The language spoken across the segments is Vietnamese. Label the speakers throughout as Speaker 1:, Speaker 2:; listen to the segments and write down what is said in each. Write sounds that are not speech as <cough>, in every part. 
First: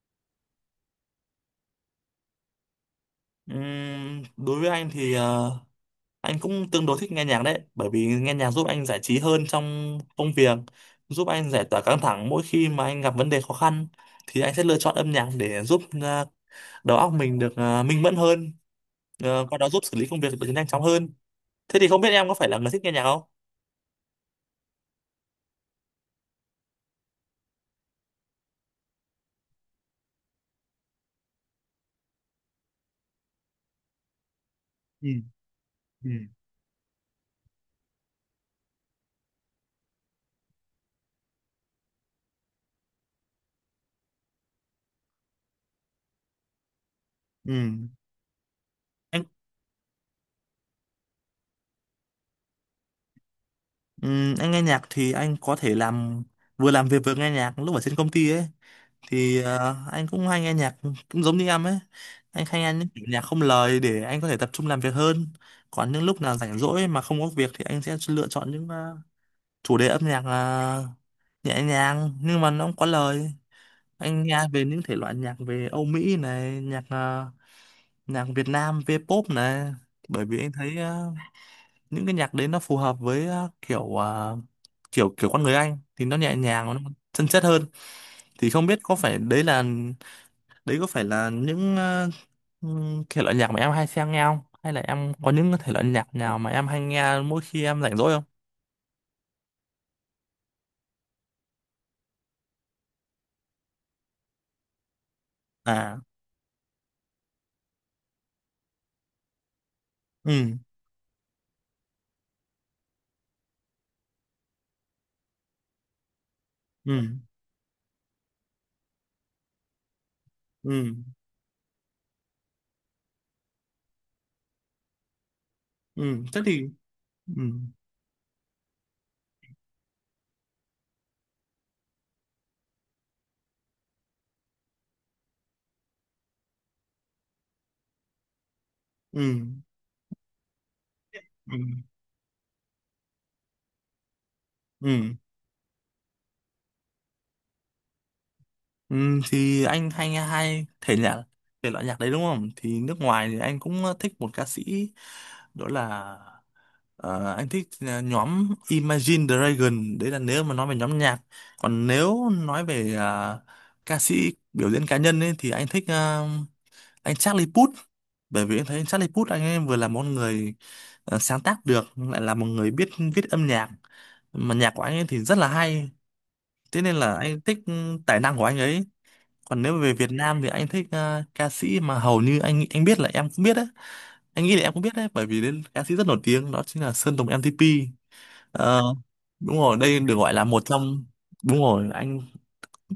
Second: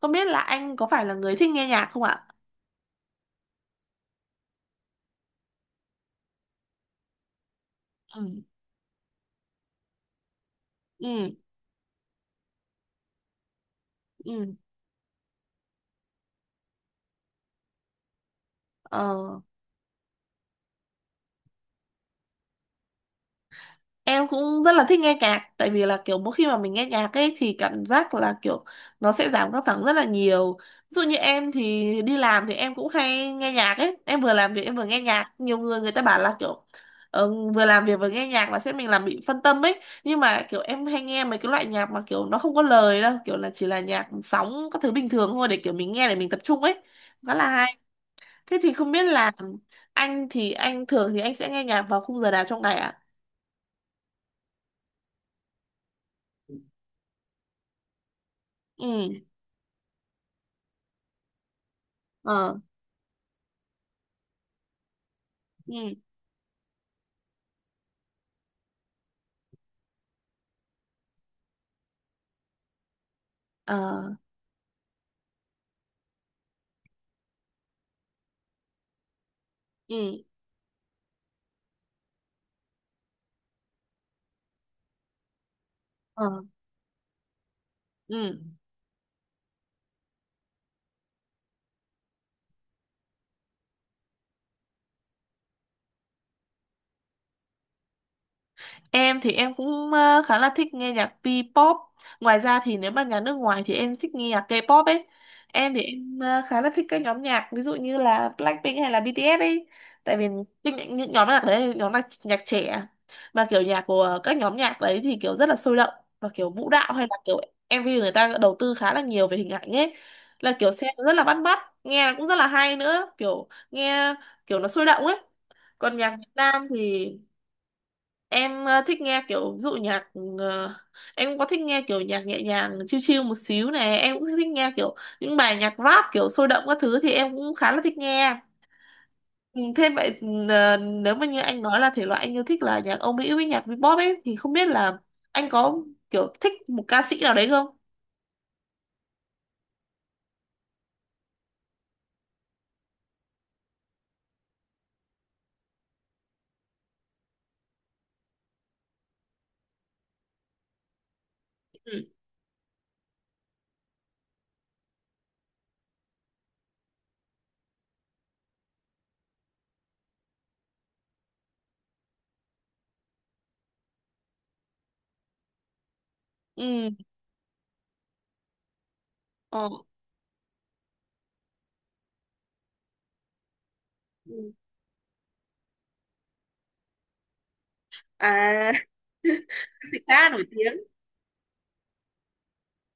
Speaker 1: Không biết là anh có phải là người thích nghe nhạc không ạ?
Speaker 2: Đối với anh thì anh cũng tương đối thích nghe nhạc đấy, bởi vì
Speaker 1: ừ
Speaker 2: nghe nhạc giúp anh giải trí hơn trong công việc, giúp
Speaker 1: ừ
Speaker 2: anh giải tỏa căng thẳng mỗi khi mà anh gặp vấn đề khó khăn thì anh
Speaker 1: ừ
Speaker 2: sẽ lựa chọn âm nhạc để giúp đầu óc mình được minh mẫn hơn,
Speaker 1: Ờ,
Speaker 2: qua đó giúp xử lý công việc được nhanh chóng hơn. Thế thì không biết em có phải là người thích nghe nhạc không?
Speaker 1: em cũng rất là thích nghe nhạc tại vì là kiểu mỗi khi mà mình nghe nhạc ấy thì cảm giác là kiểu nó sẽ giảm căng thẳng rất là nhiều. Ví dụ như em thì đi làm thì em cũng hay nghe nhạc ấy, em vừa làm việc em vừa nghe
Speaker 2: Ừ.
Speaker 1: nhạc. Nhiều người người ta
Speaker 2: Ừ.
Speaker 1: bảo là kiểu vừa làm việc vừa nghe nhạc là sẽ mình làm bị phân tâm ấy. Nhưng mà kiểu em hay nghe mấy cái loại nhạc mà kiểu nó không có lời đâu, kiểu là chỉ là nhạc sóng các thứ bình thường thôi để kiểu mình nghe để mình tập trung ấy. Khá là
Speaker 2: Ừ.
Speaker 1: hay. Thế thì không biết
Speaker 2: Anh,
Speaker 1: là anh thường thì anh sẽ nghe nhạc vào khung giờ nào trong ngày ạ?
Speaker 2: anh nghe nhạc thì anh có thể làm vừa làm việc vừa nghe nhạc lúc ở trên công ty ấy,
Speaker 1: Ừ.
Speaker 2: thì anh cũng hay nghe nhạc cũng giống như em ấy, anh
Speaker 1: ờ
Speaker 2: hay nghe những kiểu nhạc không lời để anh có thể tập trung làm việc hơn. Còn
Speaker 1: Ừ.
Speaker 2: những lúc nào rảnh rỗi mà không có việc thì anh sẽ lựa chọn những chủ đề âm nhạc nhẹ nhàng nhưng mà nó không có lời.
Speaker 1: Ờ.
Speaker 2: Anh nghe về những thể loại nhạc về Âu Mỹ này, nhạc Việt Nam V-pop này,
Speaker 1: Ừ.
Speaker 2: bởi vì anh thấy những cái nhạc đấy nó phù hợp với kiểu ờ, kiểu kiểu con người anh thì nó
Speaker 1: ờ
Speaker 2: nhẹ nhàng, nó chân chất hơn.
Speaker 1: Ừ.
Speaker 2: Thì không biết có phải đấy là Đấy có phải là những thể loại nhạc mà em hay xem nghe không? Hay là em có những thể loại nhạc nào mà em hay nghe mỗi khi em rảnh rỗi không?
Speaker 1: Em thì em cũng khá là thích nghe nhạc P-pop. Ngoài ra thì nếu mà nhạc nước ngoài thì em thích nghe nhạc K-pop ấy. Em thì
Speaker 2: À,
Speaker 1: em khá là thích các nhóm nhạc ví dụ như là Blackpink hay là BTS ấy. Tại vì
Speaker 2: ừ,
Speaker 1: những nhóm nhạc đấy là nhóm nhạc, nhạc trẻ mà kiểu nhạc của các nhóm nhạc đấy thì kiểu rất là sôi động và kiểu vũ đạo hay
Speaker 2: ừ,
Speaker 1: là kiểu MV người ta đầu tư khá là nhiều về hình ảnh ấy. Là kiểu xem
Speaker 2: ừ,
Speaker 1: rất là bắt mắt, nghe cũng rất là hay nữa, kiểu nghe kiểu nó sôi động ấy. Còn
Speaker 2: ừ,
Speaker 1: nhạc Việt
Speaker 2: thế thì,
Speaker 1: Nam thì
Speaker 2: ừ,
Speaker 1: em thích nghe kiểu ví dụ nhạc, ờ, em cũng có thích nghe kiểu nhạc nhẹ nhàng chill chill một xíu này, em cũng thích nghe kiểu những bài nhạc rap kiểu sôi động các thứ thì em cũng khá là thích nghe.
Speaker 2: ừ,
Speaker 1: Ừ, thế vậy nếu mà như
Speaker 2: ừ,
Speaker 1: anh nói là thể loại anh yêu thích là nhạc Âu Mỹ với nhạc pop ấy thì không biết là
Speaker 2: ừ,
Speaker 1: anh có kiểu thích một ca sĩ nào đấy không?
Speaker 2: ừ, thì anh hay nghe hai thể loại nhạc đấy đúng không? Thì nước ngoài thì anh cũng thích một ca sĩ, đó là Ờ, anh thích à, nhóm Imagine Dragon, đấy là nếu mà nói về nhóm nhạc. Còn
Speaker 1: Ừ.
Speaker 2: nếu nói về ca sĩ biểu diễn cá nhân ấy, thì anh thích anh Charlie Puth, bởi vì em thấy Charlie Puth anh ấy vừa là một người sáng tác được, lại là một người biết viết âm nhạc, mà nhạc của anh ấy thì rất là hay, thế
Speaker 1: Ừ.
Speaker 2: nên là anh thích tài năng của anh ấy. Còn
Speaker 1: Ờ.
Speaker 2: nếu về Việt Nam thì anh thích ca sĩ mà hầu như anh biết là em cũng biết đấy, anh
Speaker 1: Ừ.
Speaker 2: nghĩ là em cũng biết đấy bởi vì đến ca sĩ rất nổi tiếng đó chính là Sơn Tùng M-TP.
Speaker 1: À,
Speaker 2: Ờ, Đúng rồi, đây
Speaker 1: <laughs>
Speaker 2: được
Speaker 1: ca
Speaker 2: gọi là
Speaker 1: nổi
Speaker 2: một
Speaker 1: tiếng.
Speaker 2: trong, đúng rồi, anh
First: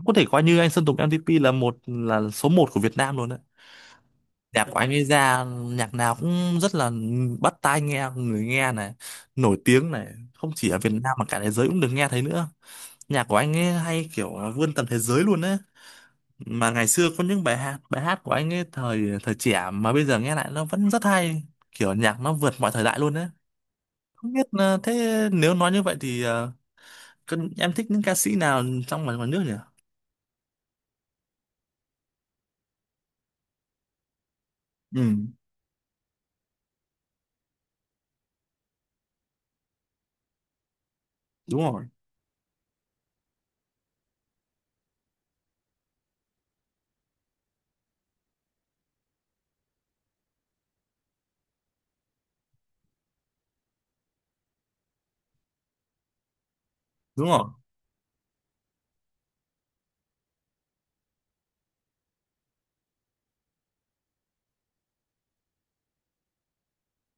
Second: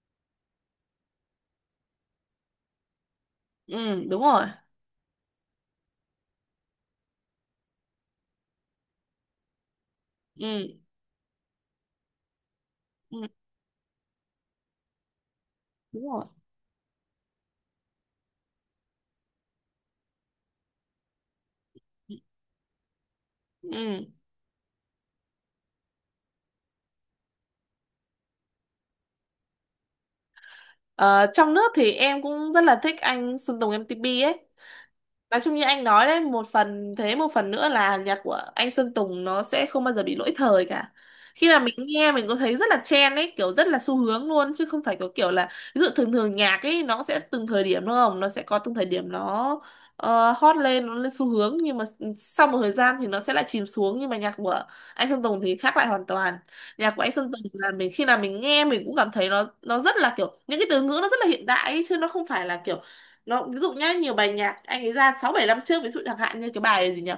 Speaker 2: có thể coi như anh Sơn Tùng MTP là số một của Việt Nam luôn đấy.
Speaker 1: Ừ, đúng rồi.
Speaker 2: Nhạc của anh ấy ra nhạc nào cũng rất là bắt tai, nghe người nghe này, nổi tiếng này, không
Speaker 1: Ừ.
Speaker 2: chỉ ở Việt Nam mà cả thế giới cũng được nghe thấy nữa.
Speaker 1: Ừ,
Speaker 2: Nhạc của anh ấy hay kiểu là vươn tầm thế giới luôn đấy,
Speaker 1: đúng rồi.
Speaker 2: mà ngày xưa có những bài hát của anh ấy thời thời trẻ mà bây giờ nghe lại nó vẫn rất hay, kiểu nhạc nó vượt mọi thời đại luôn đấy.
Speaker 1: Ừ.
Speaker 2: Không biết thế nếu nói như vậy thì còn em thích những ca sĩ nào trong và ngoài nước nhỉ?
Speaker 1: Ờ, trong nước thì em cũng rất là thích anh Sơn Tùng M-TP ấy.
Speaker 2: Ừ.
Speaker 1: Nói chung như anh nói đấy, một phần thế, một phần nữa là nhạc của anh Sơn Tùng nó sẽ không bao giờ bị lỗi thời cả. Khi là
Speaker 2: Đúng
Speaker 1: mình
Speaker 2: rồi.
Speaker 1: nghe mình có thấy rất là trend ấy, kiểu rất là xu hướng luôn chứ không phải có kiểu là ví dụ thường thường nhạc ấy nó sẽ từng thời điểm đúng không? Nó sẽ có từng thời điểm nó hot lên, nó lên xu hướng nhưng mà sau một thời gian thì nó sẽ lại chìm xuống nhưng mà nhạc của anh Sơn Tùng thì khác lại hoàn toàn. Nhạc của anh
Speaker 2: Đúng
Speaker 1: Sơn Tùng
Speaker 2: rồi,
Speaker 1: là mình khi nào mình nghe mình cũng cảm thấy nó rất là kiểu những cái từ ngữ nó rất là hiện đại ấy, chứ nó không phải là kiểu nó ví dụ nhá. Nhiều bài nhạc anh ấy ra sáu bảy năm trước ví dụ chẳng hạn như cái bài gì nhỉ,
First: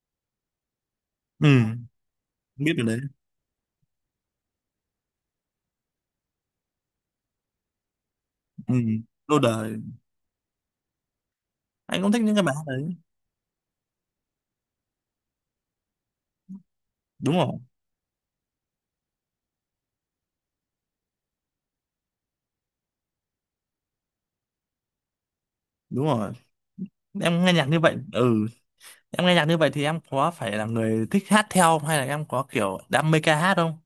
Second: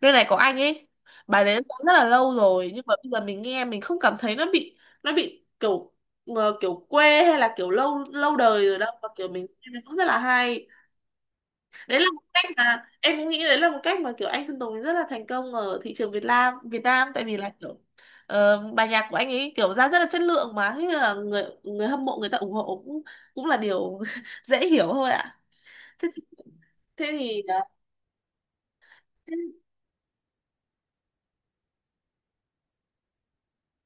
Speaker 1: nơi này có anh ấy, bài
Speaker 2: ừ,
Speaker 1: đấy nó rất là lâu rồi
Speaker 2: biết
Speaker 1: nhưng
Speaker 2: điều
Speaker 1: mà
Speaker 2: đấy.
Speaker 1: bây giờ mình nghe mình không cảm thấy nó bị kiểu kiểu quê hay là kiểu lâu lâu đời
Speaker 2: Ừ,
Speaker 1: rồi đâu mà kiểu
Speaker 2: lâu
Speaker 1: mình nghe
Speaker 2: đời.
Speaker 1: nó cũng rất là hay. Đấy
Speaker 2: Anh
Speaker 1: là
Speaker 2: cũng
Speaker 1: một
Speaker 2: thích những cái
Speaker 1: cách
Speaker 2: bài hát
Speaker 1: mà
Speaker 2: đấy.
Speaker 1: em cũng nghĩ đấy là một cách mà kiểu anh Sơn Tùng rất là thành công ở thị trường Việt Nam tại vì
Speaker 2: Đúng
Speaker 1: là
Speaker 2: rồi.
Speaker 1: kiểu bài nhạc của anh ấy kiểu ra rất là chất lượng mà thế là người người hâm mộ người ta ủng hộ cũng cũng là điều <laughs> dễ hiểu thôi ạ.
Speaker 2: Đúng
Speaker 1: thế, thì-
Speaker 2: rồi.
Speaker 1: Thế thì
Speaker 2: Em nghe nhạc như vậy, ừ, em nghe nhạc như vậy thì em có phải là người thích hát theo không? Hay là em có kiểu đam mê ca hát không?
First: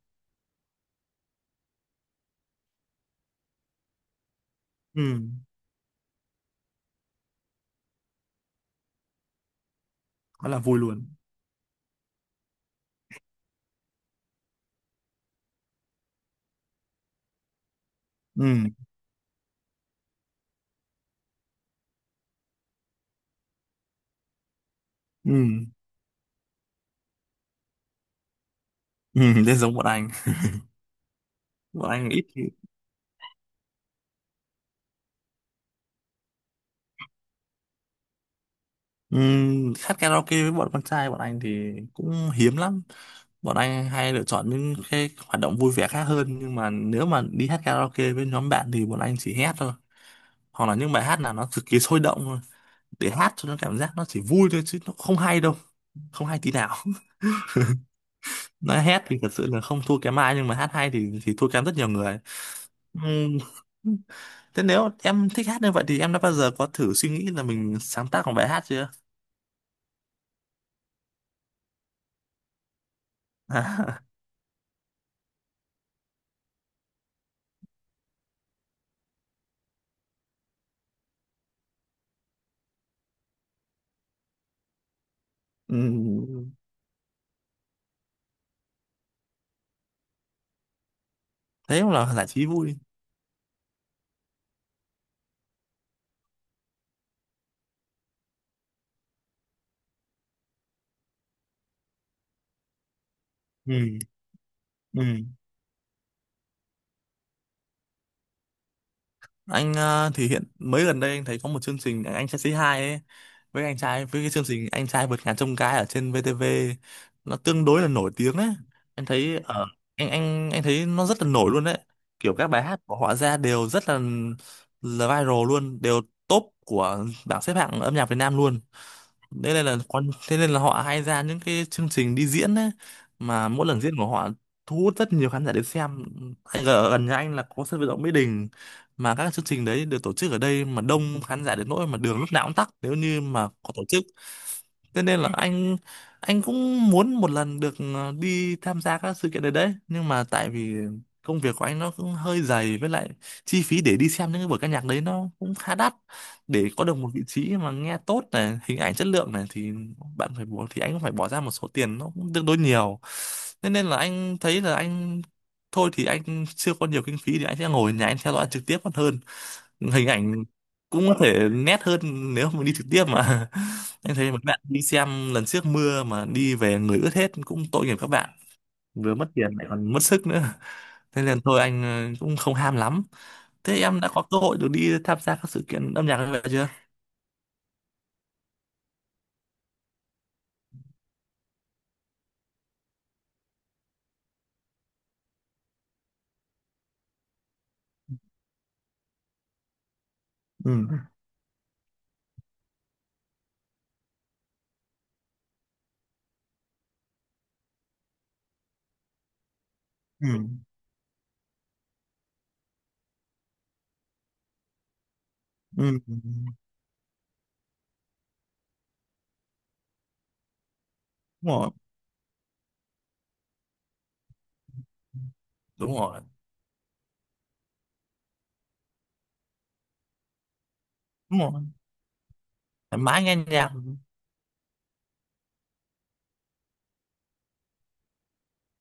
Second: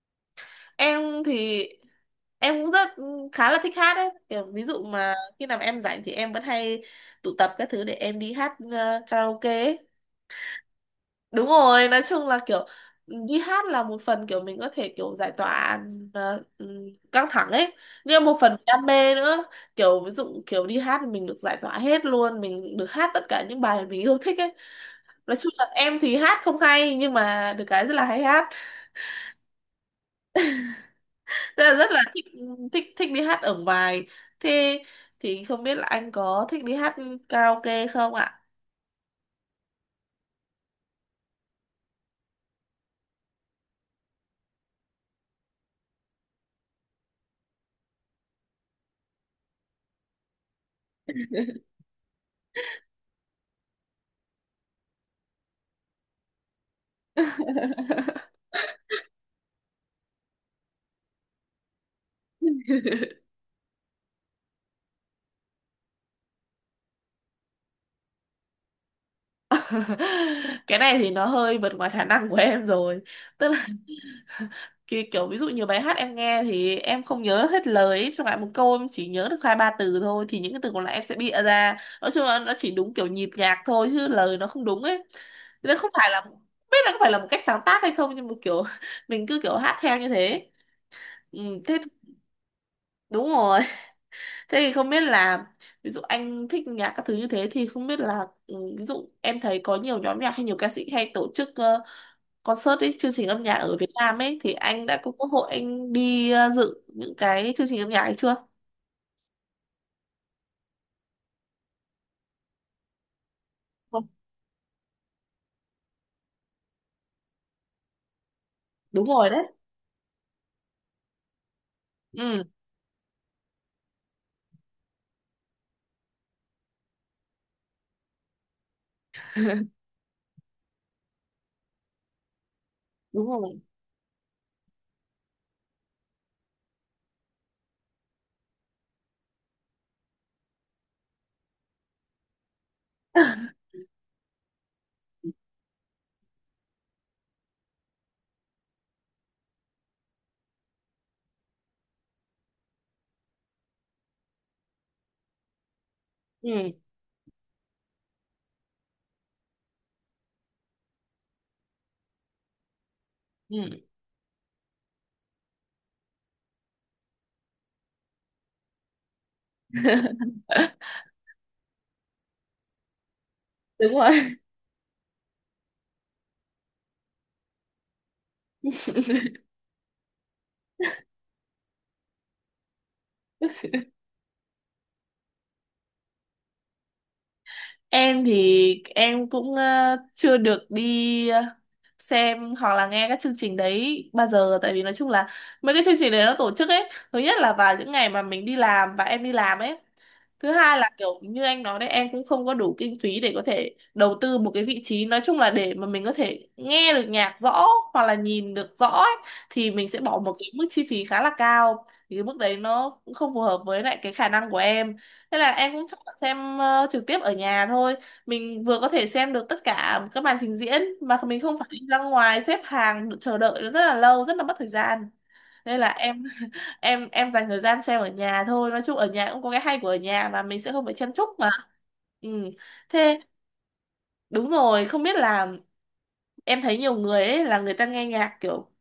Speaker 1: em thì em cũng rất khá là thích hát đấy kiểu ví dụ
Speaker 2: Ừ,
Speaker 1: mà khi nào mà em rảnh thì em vẫn hay tụ tập các thứ để em đi hát karaoke ấy.
Speaker 2: quá là vui luôn.
Speaker 1: Đúng rồi, nói chung là kiểu đi hát là một phần kiểu mình có thể kiểu giải tỏa ờ, ừ, căng thẳng ấy, nhưng một
Speaker 2: Ừ,
Speaker 1: phần đam mê nữa, kiểu ví dụ kiểu đi hát thì mình được giải tỏa hết luôn mình được hát tất cả những bài mình yêu thích ấy.
Speaker 2: ừ,
Speaker 1: Nói chung là em thì hát không hay nhưng mà được cái rất là hay hát,
Speaker 2: ừ. <laughs> Nên giống
Speaker 1: rất
Speaker 2: bọn
Speaker 1: là
Speaker 2: anh
Speaker 1: thích,
Speaker 2: ít khi.
Speaker 1: thích đi hát ở ngoài. Thế thì không biết là anh có thích đi hát karaoke không ạ?
Speaker 2: Hát karaoke với bọn con trai bọn anh thì cũng hiếm lắm, bọn anh hay lựa chọn những cái hoạt động vui vẻ khác hơn, nhưng mà nếu mà đi hát karaoke với nhóm bạn thì bọn anh chỉ hét thôi, hoặc là những bài hát nào nó cực kỳ sôi động thôi, để hát cho nó cảm giác nó chỉ vui thôi chứ nó không hay đâu, không hay tí nào. <laughs> Nói hét thì thật sự là không thua kém ai nhưng mà hát hay thì thua kém rất nhiều người. Ừm, <laughs> Thế nếu em thích hát như vậy thì em đã bao giờ có thử suy nghĩ là mình sáng tác một bài hát chưa?
Speaker 1: <laughs> Cái này thì nó hơi vượt ngoài khả năng của em rồi, tức
Speaker 2: <laughs>
Speaker 1: kiểu, kiểu ví dụ nhiều bài hát em nghe thì em không nhớ hết lời ấy. Chẳng hạn một câu em chỉ nhớ được hai ba từ thôi thì những cái từ còn lại em sẽ bịa ra, nói chung là nó chỉ đúng kiểu nhịp nhạc thôi chứ lời nó không đúng ấy. Thế nên không phải là không
Speaker 2: Ừm,
Speaker 1: biết là có phải là một cách sáng tác hay không nhưng mà kiểu <laughs> mình cứ kiểu hát theo như thế. ừ, Thế
Speaker 2: Thế cũng là giải trí vui.
Speaker 1: đúng rồi. Thế thì không biết là ví dụ anh thích nhạc các thứ như thế thì không biết là ví dụ em thấy có nhiều nhóm nhạc hay nhiều ca sĩ hay tổ chức concert ấy, chương trình âm nhạc ở Việt
Speaker 2: Ừ,
Speaker 1: Nam ấy thì anh đã
Speaker 2: ừ,
Speaker 1: có cơ hội anh đi dự những cái chương trình âm nhạc ấy chưa?
Speaker 2: anh thì hiện mới gần đây anh thấy có một chương trình anh trai Say Hi ấy,
Speaker 1: Vâng.
Speaker 2: với cái chương trình anh trai vượt ngàn chông gai ở trên VTV, nó tương đối là nổi tiếng ấy.
Speaker 1: Đúng
Speaker 2: em
Speaker 1: rồi
Speaker 2: thấy
Speaker 1: đấy.
Speaker 2: ở anh anh anh thấy nó rất là nổi luôn đấy, kiểu
Speaker 1: Ừ,
Speaker 2: các bài hát của họ ra đều rất là viral luôn, đều top của bảng xếp hạng âm nhạc Việt Nam luôn, thế nên là họ hay ra những cái chương trình đi diễn ấy,
Speaker 1: đúng
Speaker 2: mà
Speaker 1: rồi.
Speaker 2: mỗi lần diễn của họ thu hút rất nhiều khán giả đến xem. Anh ở gần nhà anh là có sân vận động Mỹ Đình, mà các chương trình đấy được tổ chức ở đây mà đông khán giả đến nỗi mà đường lúc nào cũng tắc nếu như mà
Speaker 1: <laughs>
Speaker 2: có tổ chức, thế nên là anh cũng muốn một lần được đi tham gia các sự kiện đấy đấy, nhưng mà tại vì công việc của anh nó cũng hơi dày, với lại chi phí để đi xem những cái buổi ca nhạc đấy nó cũng khá đắt, để
Speaker 1: Ừ,
Speaker 2: có được một vị trí mà nghe tốt này, hình ảnh chất lượng này thì bạn phải bỏ thì anh cũng phải bỏ ra một số tiền nó cũng tương đối nhiều, nên nên
Speaker 1: ừ.
Speaker 2: là anh thấy là anh thôi thì anh chưa có nhiều kinh phí thì anh sẽ ngồi ở nhà anh theo dõi trực tiếp còn hơn, hình ảnh cũng có thể nét hơn, nếu mà đi trực tiếp mà
Speaker 1: Đúng
Speaker 2: <laughs> anh thấy
Speaker 1: rồi.
Speaker 2: một bạn đi xem lần trước mưa mà đi về người ướt hết cũng tội nghiệp các bạn, vừa mất tiền lại còn mất sức nữa, thế nên thôi anh cũng không ham lắm. Thế em đã có cơ hội được đi tham gia các sự kiện âm nhạc như vậy chưa?
Speaker 1: Em thì em cũng chưa được đi xem hoặc là nghe các chương trình đấy bao giờ tại vì nói chung là mấy cái chương trình đấy nó tổ chức ấy thứ nhất là vào những ngày mà mình đi làm và em đi làm ấy, thứ
Speaker 2: Ừ.
Speaker 1: hai là kiểu như anh nói đấy, em cũng không có đủ kinh phí để có thể đầu tư một cái vị trí nói chung là để mà mình có thể nghe được nhạc rõ hoặc là nhìn được rõ ấy, thì mình sẽ bỏ một
Speaker 2: Ừ.
Speaker 1: cái mức chi phí khá là cao thì cái mức đấy nó cũng không phù hợp với lại cái khả năng của em. Nên là em cũng
Speaker 2: Ừ.
Speaker 1: chọn
Speaker 2: Ừ.
Speaker 1: xem trực tiếp ở nhà thôi, mình vừa có thể xem được tất cả các màn trình diễn mà mình
Speaker 2: Đúng
Speaker 1: không phải
Speaker 2: rồi.
Speaker 1: đi ra ngoài xếp hàng chờ đợi nó rất là lâu rất là mất thời gian. Nên là
Speaker 2: Đúng rồi.
Speaker 1: em <laughs> em dành thời gian xem ở nhà thôi, nói chung ở nhà cũng có cái hay của ở nhà mà mình sẽ không phải chen chúc
Speaker 2: Đúng
Speaker 1: mà.
Speaker 2: rồi.
Speaker 1: ừ
Speaker 2: Thoải
Speaker 1: Thế
Speaker 2: mái ngang nhau.
Speaker 1: đúng rồi, không biết là em thấy nhiều người ấy là người ta nghe nhạc kiểu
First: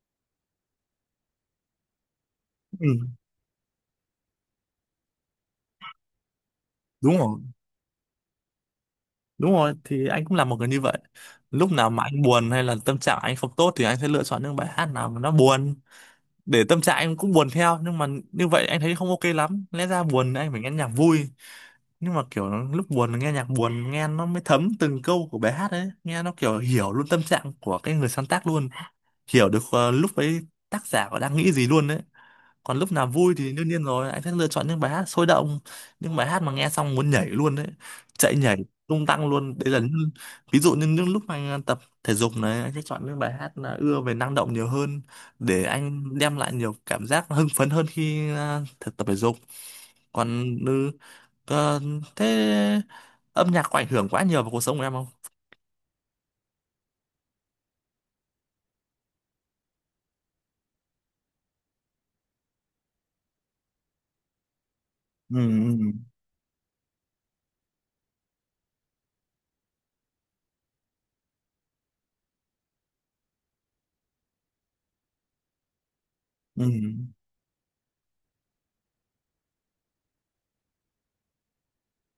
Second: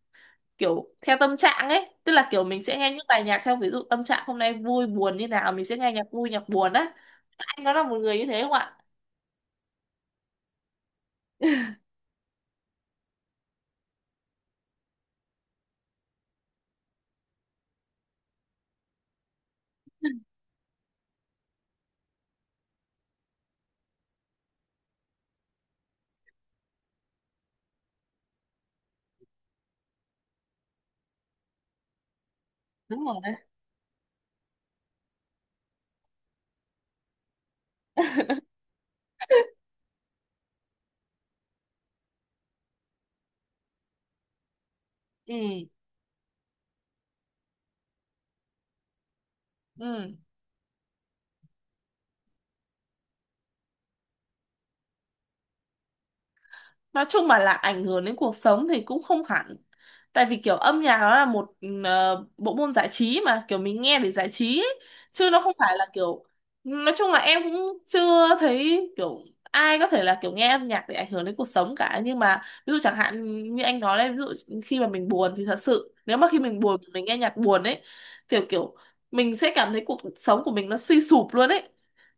Speaker 1: kiểu theo tâm trạng ấy, tức là kiểu mình sẽ
Speaker 2: Ừ.
Speaker 1: nghe những bài nhạc theo ví dụ tâm trạng hôm nay vui buồn như nào mình sẽ nghe nhạc vui nhạc buồn á,
Speaker 2: Đúng rồi.
Speaker 1: anh có là một người như thế không ạ?
Speaker 2: Đúng rồi, thì anh cũng là một người như vậy, lúc nào mà anh buồn hay là tâm trạng anh không tốt thì anh sẽ lựa chọn những bài hát nào mà nó buồn, để tâm trạng anh cũng buồn theo, nhưng mà như vậy anh thấy không ok lắm, lẽ ra buồn anh phải nghe nhạc vui, nhưng mà kiểu lúc buồn nghe nhạc buồn nghe nó mới thấm từng câu của bài hát ấy, nghe nó kiểu hiểu luôn tâm trạng của cái người sáng tác luôn, hiểu được lúc ấy tác giả có đang nghĩ gì luôn đấy. Còn lúc
Speaker 1: Đúng
Speaker 2: nào
Speaker 1: rồi
Speaker 2: vui
Speaker 1: đấy.
Speaker 2: thì đương nhiên rồi anh sẽ lựa chọn những bài hát sôi động, những bài hát mà nghe xong muốn nhảy luôn đấy, chạy nhảy tung tăng luôn, đấy là những, ví dụ như những lúc mà anh tập thể dục này anh sẽ chọn những bài hát là ưa về năng động nhiều hơn, để
Speaker 1: ừ
Speaker 2: anh đem lại nhiều cảm giác hưng phấn hơn khi thực tập thể dục.
Speaker 1: ừ
Speaker 2: Còn ờ, thế âm nhạc có ảnh hưởng quá nhiều vào cuộc sống của em không?
Speaker 1: nói chung mà là ảnh hưởng đến cuộc sống thì cũng không hẳn, tại vì kiểu âm nhạc nó là một bộ môn giải trí mà kiểu mình nghe để giải trí ấy, chứ nó không phải là
Speaker 2: Ừ,
Speaker 1: kiểu. Nói chung là em cũng chưa thấy kiểu ai có thể là kiểu nghe âm nhạc để ảnh hưởng đến cuộc sống cả, nhưng mà ví dụ chẳng hạn như anh nói đấy, ví dụ khi mà mình buồn thì thật sự nếu mà khi mình
Speaker 2: ừ,
Speaker 1: buồn
Speaker 2: ừ,
Speaker 1: mình nghe nhạc buồn ấy, kiểu kiểu mình sẽ cảm thấy cuộc sống của mình nó suy sụp luôn ấy.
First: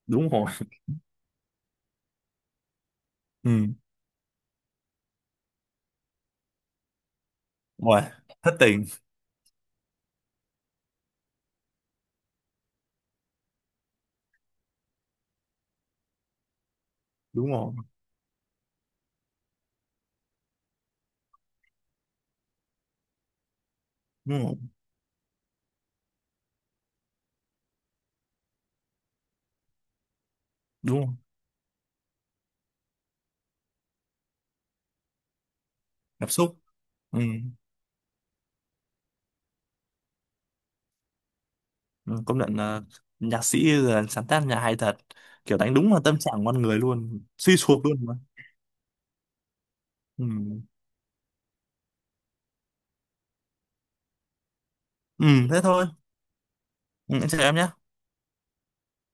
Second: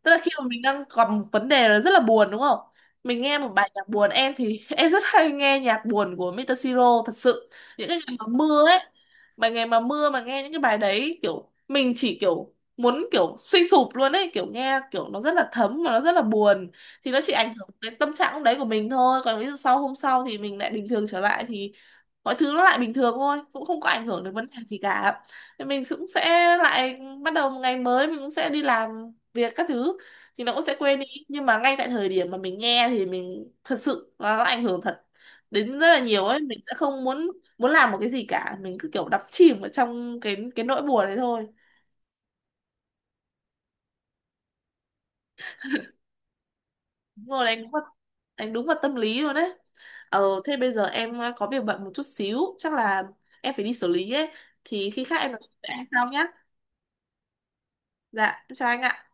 Speaker 1: Tức là
Speaker 2: đúng
Speaker 1: khi mà
Speaker 2: rồi.
Speaker 1: mình đang gặp một vấn đề nó rất là buồn đúng không, mình nghe một
Speaker 2: Ừ,
Speaker 1: bài nhạc buồn, em thì <laughs> em rất hay nghe nhạc buồn của Mr. Siro thật sự những cái
Speaker 2: rồi,
Speaker 1: ngày mà
Speaker 2: thất
Speaker 1: mưa ấy,
Speaker 2: tình.
Speaker 1: bài ngày mà mưa mà nghe những cái bài đấy kiểu mình chỉ kiểu muốn kiểu suy sụp luôn ấy, kiểu nghe kiểu nó rất là thấm mà nó rất là buồn. Thì nó chỉ
Speaker 2: Đúng
Speaker 1: ảnh hưởng
Speaker 2: rồi.
Speaker 1: đến tâm trạng lúc đấy của mình thôi, còn ví dụ sau hôm sau thì mình lại bình thường trở lại thì mọi thứ nó lại bình thường thôi, cũng không có ảnh hưởng đến
Speaker 2: Đúng
Speaker 1: vấn đề
Speaker 2: rồi.
Speaker 1: gì cả. Thì mình cũng sẽ lại bắt đầu một ngày mới mình cũng sẽ đi làm việc các thứ thì nó cũng sẽ quên
Speaker 2: Đúng
Speaker 1: đi,
Speaker 2: rồi,
Speaker 1: nhưng mà ngay tại thời điểm mà mình nghe thì mình thật sự nó ảnh hưởng thật đến rất là nhiều
Speaker 2: cảm
Speaker 1: ấy,
Speaker 2: xúc.
Speaker 1: mình sẽ không
Speaker 2: Ừ.
Speaker 1: muốn muốn làm một cái gì cả, mình cứ kiểu đắm chìm ở trong cái nỗi buồn đấy thôi.
Speaker 2: Ừ, công nhận là nhạc sĩ là sáng tác nhà hay thật, kiểu đánh đúng vào tâm trạng con người luôn,
Speaker 1: Đúng rồi,
Speaker 2: suy sụp luôn mà.
Speaker 1: đánh đúng vào tâm lý luôn đấy. ờ
Speaker 2: Ừ.
Speaker 1: Thế bây giờ em có việc bận một chút xíu chắc là em phải đi xử lý ấy, thì khi khác
Speaker 2: Ừ,
Speaker 1: em nói chuyện
Speaker 2: thế
Speaker 1: với anh
Speaker 2: thôi.
Speaker 1: sau nhá.
Speaker 2: Ừ, em chào em nhé.
Speaker 1: Dạ em chào anh ạ.